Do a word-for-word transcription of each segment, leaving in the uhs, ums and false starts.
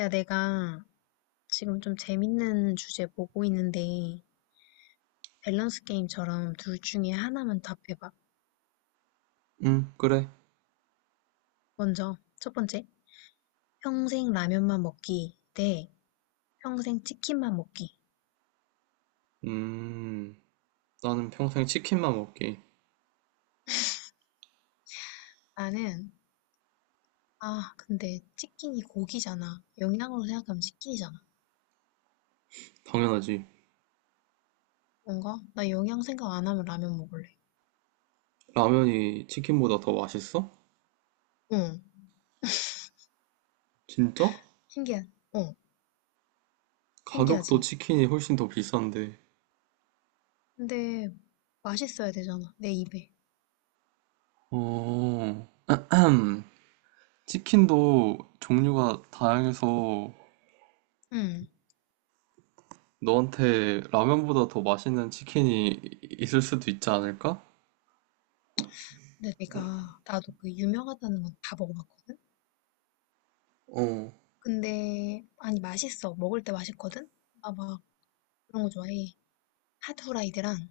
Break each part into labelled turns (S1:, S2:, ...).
S1: 야, 내가 지금 좀 재밌는 주제 보고 있는데, 밸런스 게임처럼 둘 중에 하나만 답해봐.
S2: 음, 그래.
S1: 먼저, 첫 번째, 평생 라면만 먹기 대 평생 치킨만 먹기.
S2: 음, 나는 평생 치킨만 먹기.
S1: 나는, 아, 근데 치킨이 고기잖아. 영양으로 생각하면 치킨이잖아.
S2: 당연하지.
S1: 뭔가? 나 영양 생각 안 하면 라면 먹을래.
S2: 라면이 치킨보다 더 맛있어?
S1: 응.
S2: 진짜?
S1: 신기하, 어,
S2: 가격도
S1: 신기하지.
S2: 치킨이 훨씬 더 비싼데.
S1: 근데 맛있어야 되잖아, 내 입에.
S2: 어, 치킨도 종류가 다양해서
S1: 응.
S2: 너한테 라면보다 더 맛있는 치킨이 있을 수도 있지 않을까?
S1: 근데 내가, 나도 그 유명하다는 건 다 먹어봤거든?
S2: 어,
S1: 근데 아니 맛있어. 먹을 때 맛있거든. 나 막 그런 거 좋아해. 핫 후라이드랑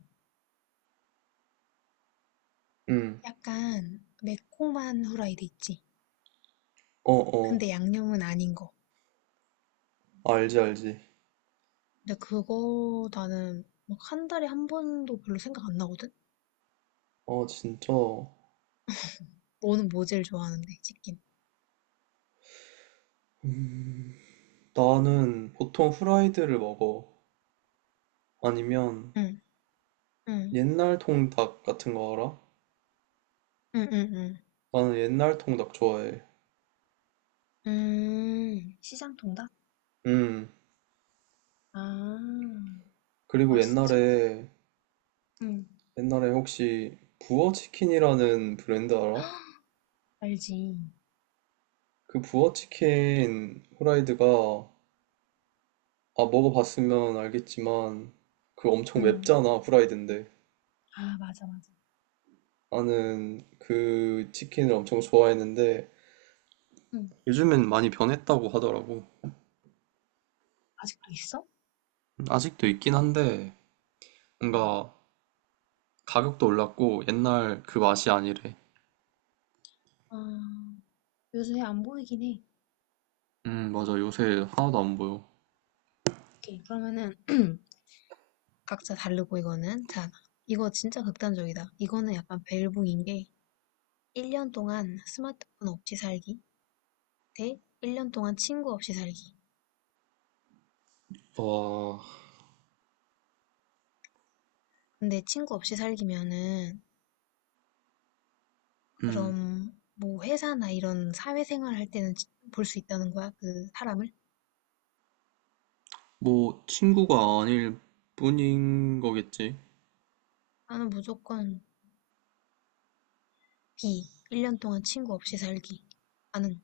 S2: 응,
S1: 약간 매콤한 후라이드 있지.
S2: 어, 어,
S1: 근데 양념은 아닌 거.
S2: 알지, 알지.
S1: 근데 그거 나는 막 한 달에 한 번도 별로 생각 안 나거든.
S2: 어, 진짜.
S1: 너는 뭐 제일 좋아하는데? 치킨.
S2: 나는 보통 후라이드를 먹어. 아니면
S1: 응, 응,
S2: 옛날 통닭 같은 거 알아?
S1: 응, 응, 응.
S2: 나는 옛날 통닭 좋아해.
S1: 음, 시장 통닭?
S2: 음.
S1: 아,
S2: 그리고
S1: 맛있지?
S2: 옛날에
S1: 응,
S2: 옛날에 혹시 부어치킨이라는 브랜드 알아?
S1: 알지.
S2: 그 부어치킨 후라이드가 아 먹어봤으면 알겠지만 그 엄청
S1: 응.
S2: 맵잖아 후라이드인데
S1: 아, 맞아, 맞아.
S2: 나는 그 치킨을 엄청 좋아했는데
S1: 응.
S2: 요즘엔 많이 변했다고 하더라고.
S1: 아직도 있어?
S2: 음, 아직도 있긴 한데
S1: 응.
S2: 뭔가 가격도 올랐고 옛날 그 맛이 아니래.
S1: 아. 요새 안 보이긴 해.
S2: 음 맞아 요새 하나도 안 보여.
S1: 오케이. 그러면은 각자 다르고 이거는 자, 이거 진짜 극단적이다. 이거는 약간 벨붕인 게 일 년 동안 스마트폰 없이 살기 대 일 년 동안 친구 없이 살기.
S2: 와,
S1: 근데 친구 없이 살기면은
S2: 음,
S1: 그럼 뭐 회사나 이런 사회생활 할 때는 볼 수 있다는 거야? 그 사람을?
S2: 뭐 친구가 아닐 뿐인 거겠지.
S1: 나는 무조건 B. 일 년 동안 친구 없이 살기. 나는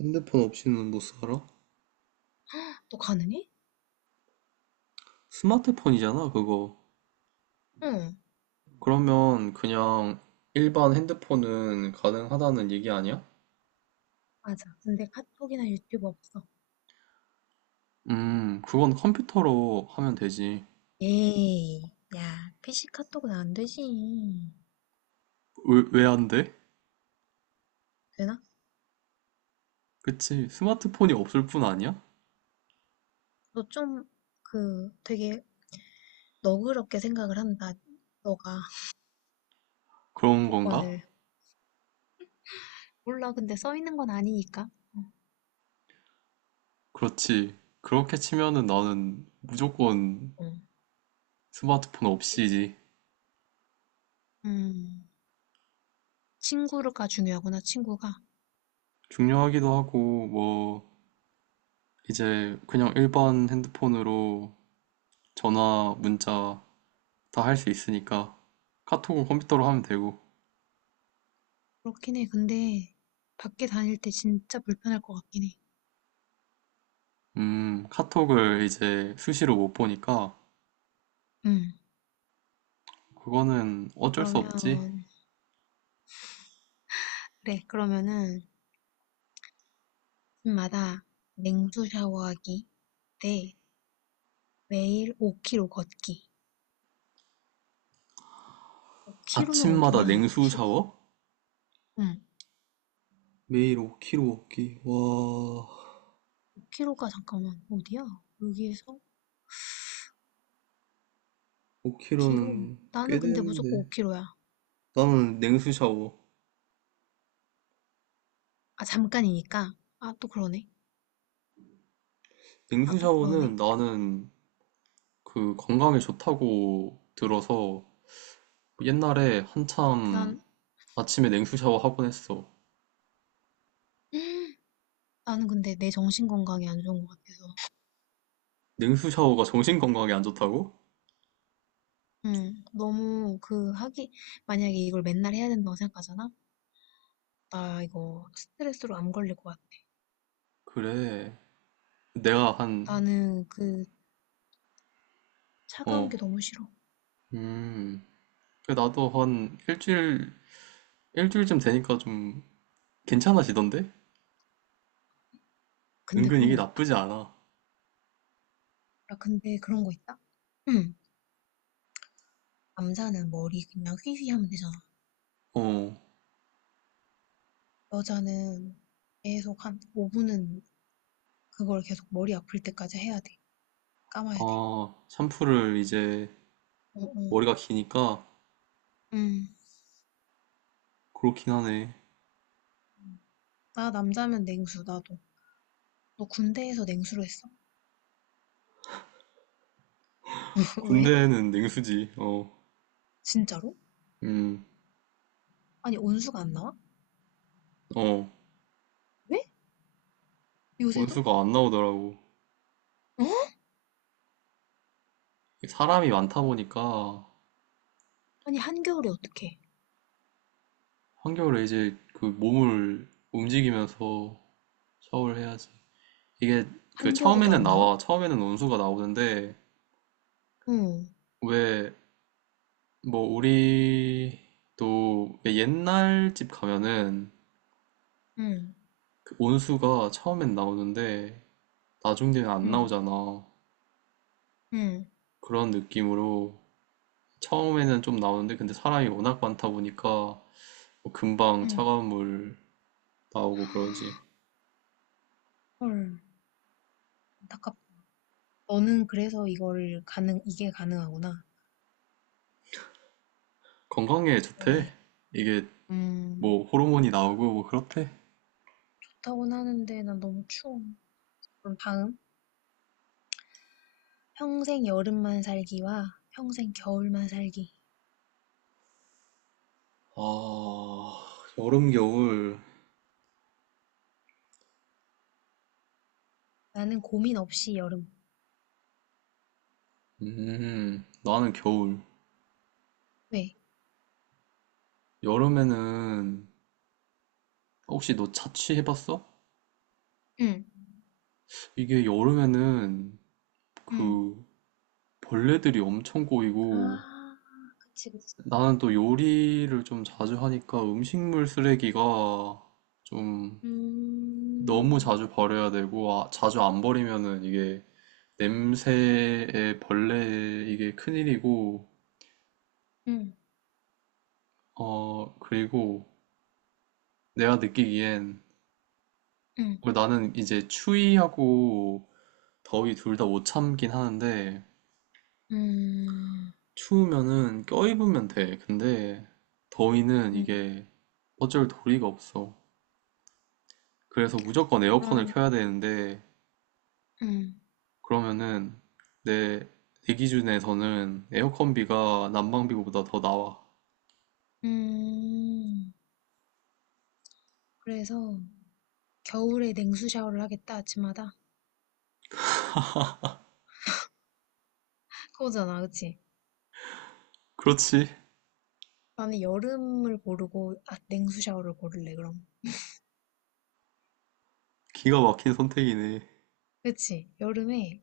S2: 핸드폰 없이는 못 살아?
S1: 또 가능해?
S2: 스마트폰이잖아, 그거.
S1: 응.
S2: 그러면 그냥 일반 핸드폰은 가능하다는 얘기 아니야?
S1: 맞아. 근데 카톡이나 유튜브 없어.
S2: 음, 그건 컴퓨터로 하면 되지.
S1: 에이, 야, 피씨 카톡은 안 되지.
S2: 왜, 왜 안 돼?
S1: 되나?
S2: 그치, 스마트폰이 없을 뿐 아니야?
S1: 너 좀, 그, 되게 너그럽게 생각을 한다. 너가
S2: 그런 건가?
S1: 조건을. 몰라, 근데 써 있는 건 아니니까. 어,
S2: 그렇지. 그렇게 치면은 나는 무조건
S1: 어.
S2: 스마트폰 없이지.
S1: 음, 친구가 중요하구나, 친구가.
S2: 중요하기도 하고, 뭐, 이제 그냥 일반 핸드폰으로 전화, 문자 다 할 수 있으니까 카톡은 컴퓨터로 하면 되고,
S1: 그렇긴 해. 근데 밖에 다닐 때 진짜 불편할 것 같긴 해.
S2: 음, 카톡을 이제 수시로 못 보니까
S1: 음.
S2: 그거는 어쩔 수
S1: 그러면,
S2: 없지.
S1: 그래, 그러면은 집마다 냉수 샤워하기 대 매일 오 킬로미터 걷기. 오 킬로미터면
S2: 아침마다
S1: 어디냐,
S2: 냉수 샤워?
S1: 응.
S2: 매일 오 킬로그램 먹기. 와,
S1: 오 k 로가 잠깐만 어디야? 여기에서 오 킬로미터?
S2: 오 킬로그램은
S1: 나는
S2: 꽤
S1: 근데 무조건 오
S2: 되는데.
S1: k 로야.
S2: 나는 냉수 샤워.
S1: 아 잠깐이니까. 아 또 그러네. 아
S2: 냉수
S1: 또
S2: 샤워는
S1: 그러네.
S2: 나는 그 건강에 좋다고 들어서 옛날에 한참
S1: 난
S2: 아침에 냉수 샤워 하곤 했어.
S1: 나는 근데 내 정신 건강이 안 좋은 것 같아서.
S2: 냉수 샤워가 정신 건강에 안 좋다고?
S1: 응. 너무 그 하기 만약에 이걸 맨날 해야 된다고 생각하잖아. 나 이거 스트레스로 안 걸릴 것 같아.
S2: 그래. 내가 한,
S1: 나는 그 차가운
S2: 어,
S1: 게 너무 싫어.
S2: 음. 그래, 나도 한 일주일, 일주일쯤 되니까 좀 괜찮아지던데?
S1: 근데
S2: 은근
S1: 그런
S2: 이게
S1: 거 있다?
S2: 나쁘지 않아.
S1: 야 근데 그런 거 있다? 응. 남자는 머리 그냥 휘휘 하면 되잖아.
S2: 어,
S1: 여자는 계속 한 오 분은 그걸 계속 머리 아플 때까지 해야 돼. 감아야 돼.
S2: 아, 샴푸를 이제
S1: 어, 어.
S2: 머리가 기니까
S1: 음.
S2: 그렇긴 하네.
S1: 음. 나 남자면 냉수, 나도. 너 군대에서 냉수로 했어? 왜?
S2: 군대는 냉수지, 어,
S1: 진짜로?
S2: 음,
S1: 아니, 온수가 안 나와?
S2: 어,
S1: 왜? 요새도?
S2: 온수가 안 나오더라고.
S1: 어?
S2: 사람이 많다 보니까
S1: 아니, 한겨울에 어떡해?
S2: 한겨울에 이제 그 몸을 움직이면서 샤워를 해야지. 이게 그
S1: 한겨울에도
S2: 처음에는
S1: 안 나와?
S2: 나와. 처음에는 원수가 나오는데
S1: 응,
S2: 왜 뭐 우리도 왜 옛날 집 가면은
S1: 응,
S2: 그 원수가 처음엔 나오는데 나중 되면 안
S1: 응,
S2: 나오잖아.
S1: 응,
S2: 그런 느낌으로 처음에는 좀 나오는데 근데 사람이 워낙 많다 보니까 뭐 금방
S1: 응.
S2: 차가운 물 나오고 그러지.
S1: 헐. 안타깝다. 너는 그래서 이걸 가능, 이게 가능하구나.
S2: 건강에 좋대.
S1: 그러네.
S2: 이게
S1: 음.
S2: 뭐 호르몬이 나오고 뭐 그렇대.
S1: 좋다고는 하는데 난 너무 추워. 그럼 다음. 평생 여름만 살기와 평생 겨울만 살기.
S2: 아, 여름, 겨울
S1: 나는 고민 없이 여름.
S2: 음, 나는 겨울.
S1: 왜?
S2: 여름에는, 혹시 너 자취해봤어?
S1: 응,
S2: 이게 여름에는
S1: 응,
S2: 그 벌레들이 엄청 꼬이고,
S1: 아, 그치, 그치.
S2: 나는 또 요리를 좀 자주 하니까 음식물 쓰레기가 좀 너무
S1: 음,
S2: 자주 버려야 되고, 아, 자주 안 버리면은 이게 냄새에 벌레에 이게 큰일이고,
S1: 응,
S2: 어, 그리고 내가 느끼기엔,
S1: 응,
S2: 어, 나는 이제 추위하고 더위 둘 다 못 참긴 하는데,
S1: 음,
S2: 추우면은 껴입으면 돼. 근데, 더위는
S1: 응.
S2: 이게 어쩔 도리가 없어. 그래서 무조건 에어컨을
S1: 그럼,
S2: 켜야 되는데,
S1: 응,
S2: 그러면은, 내, 내 기준에서는 에어컨비가 난방비보다 더 나와.
S1: 음. 그래서 겨울에 냉수 샤워를 하겠다, 아침마다. 그거잖아, 그치?
S2: 그렇지.
S1: 나는 여름을 고르고, 아, 냉수 샤워를 고를래, 그럼.
S2: 기가 막힌 선택이네.
S1: 그치? 여름에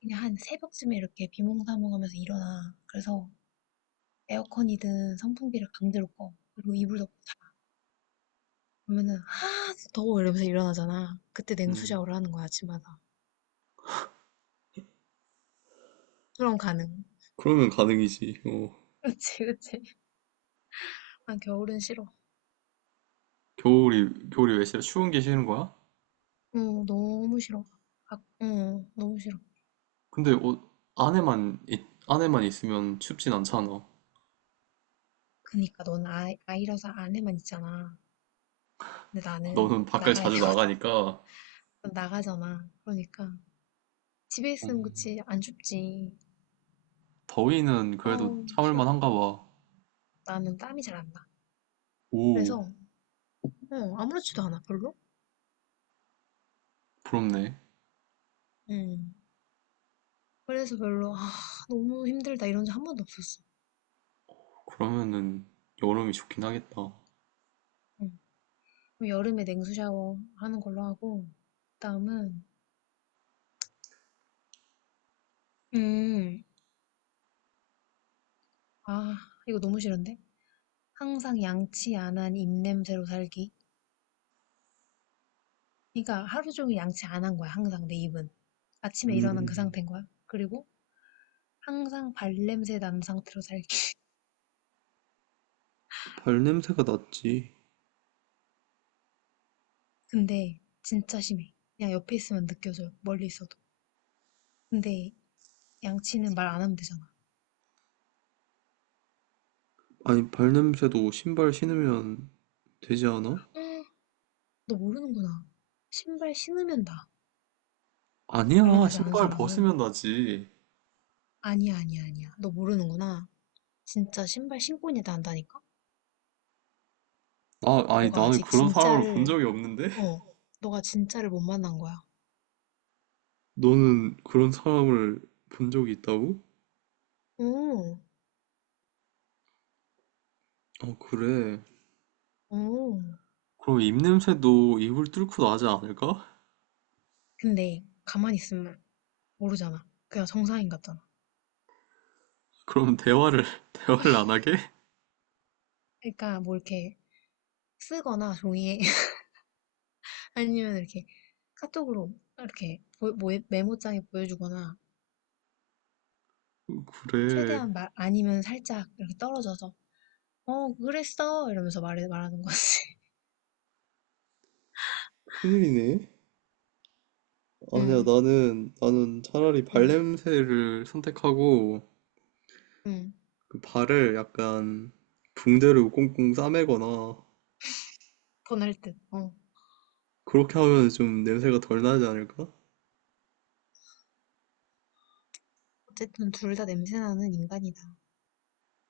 S1: 그냥 한 새벽쯤에 이렇게 비몽사몽하면서 일어나. 그래서 에어컨이든 선풍기를 강제로 꺼. 그리고 이불 덮고 자. 그러면은 아 더워 이러면서 일어나잖아. 그때 냉수
S2: 음,
S1: 샤워를 하는 거야 아침마다. 그럼 가능.
S2: 그러면 가능이지. 어.
S1: 그치 그치. 아 겨울은 싫어.
S2: 겨울이, 겨울이 왜 싫어? 추운 게 싫은 거야?
S1: 어 너무 싫어. 아, 어 너무 싫어.
S2: 근데 옷 안에만, 있- 안에만 있으면 춥진 않잖아.
S1: 그니까 넌 아, 아이라서 안에만 있잖아. 근데 나는
S2: 너는 밖을
S1: 나가야
S2: 자주
S1: 되거든.
S2: 나가니까
S1: 난 나가잖아. 그러니까 집에 있으면
S2: 음,
S1: 그치 안 춥지.
S2: 더위는 그래도
S1: 어우
S2: 참을
S1: 싫어.
S2: 만한가 봐.
S1: 나는 땀이 잘 안 나.
S2: 오,
S1: 그래서 어, 아무렇지도 않아, 별로.
S2: 부럽네.
S1: 음. 그래서 별로, 아, 너무 힘들다, 이런 적 한 번도 없었어.
S2: 그러면은 여름이 좋긴 하겠다.
S1: 음. 그럼 여름에 냉수 샤워 하는 걸로 하고, 그다음은, 음, 아, 이거 너무 싫은데? 항상 양치 안 한 입냄새로 살기. 그러니까 하루 종일 양치 안 한 거야, 항상 내 입은. 아침에 일어난 그
S2: 음,
S1: 상태인 거야. 그리고 항상 발냄새 난 상태로 살기.
S2: 발 냄새가 났지.
S1: 근데 진짜 심해. 그냥 옆에 있으면 느껴져요, 멀리 있어도. 근데 양치는 말 안 하면 되잖아.
S2: 아니, 발 냄새도 신발 신으면 되지 않아?
S1: 너 모르는구나. 신발 신으면 나.
S2: 아니야,
S1: 발냄새 나는
S2: 신발
S1: 사람은.
S2: 벗으면 나지.
S1: 아니야, 아니야, 아니야. 너 모르는구나. 진짜 신발 신고 있는 애 난다니까?
S2: 나, 아니,
S1: 너가
S2: 나는
S1: 아직
S2: 그런 사람을 본
S1: 진짜를,
S2: 적이 없는데?
S1: 어, 너가 진짜를 못 만난 거야.
S2: 너는 그런 사람을 본 적이 있다고?
S1: 오,
S2: 어, 그래.
S1: 오.
S2: 그럼 입냄새도 입을 뚫고 나지 않을까?
S1: 근데 가만히 있으면 모르잖아. 그냥 정상인 같잖아.
S2: 그럼 대화를, 대화를 안 하게?
S1: 그러니까 뭐 이렇게 쓰거나 종이에 아니면 이렇게 카톡으로 이렇게 보- 뭐- 메모장에 보여주거나
S2: 그래.
S1: 최대한 말 아니면 살짝 이렇게 떨어져서 어, 그랬어. 이러면서 말해, 말하는 거지.
S2: 큰일이네. 아니야,
S1: 응,
S2: 나는, 나는 차라리
S1: 응,
S2: 발냄새를 선택하고,
S1: 응,
S2: 그 발을 약간 붕대로 꽁꽁 싸매거나,
S1: 보낼 듯. 어.
S2: 그렇게 하면 좀 냄새가 덜 나지 않을까?
S1: 어쨌든 둘 다 냄새나는 인간이다.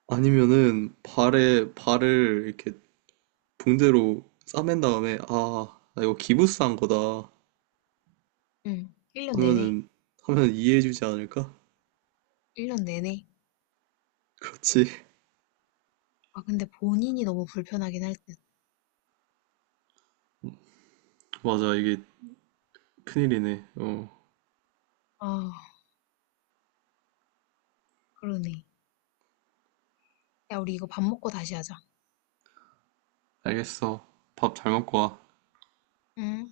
S2: 아니면은, 발에, 발을 이렇게 붕대로 싸맨 다음에, 아, 나 이거 기부스한 거다.
S1: 응. 일 년 내내.
S2: 하면은, 하면 이해해주지 않을까?
S1: 일 년 내내.
S2: 그렇지.
S1: 아, 근데 본인이 너무 불편하긴 할 듯.
S2: 맞아, 이게 큰일이네. 어,
S1: 아, 그러네. 야, 우리 이거 밥 먹고 다시 하자.
S2: 알겠어. 밥 잘 먹고 와.
S1: 응.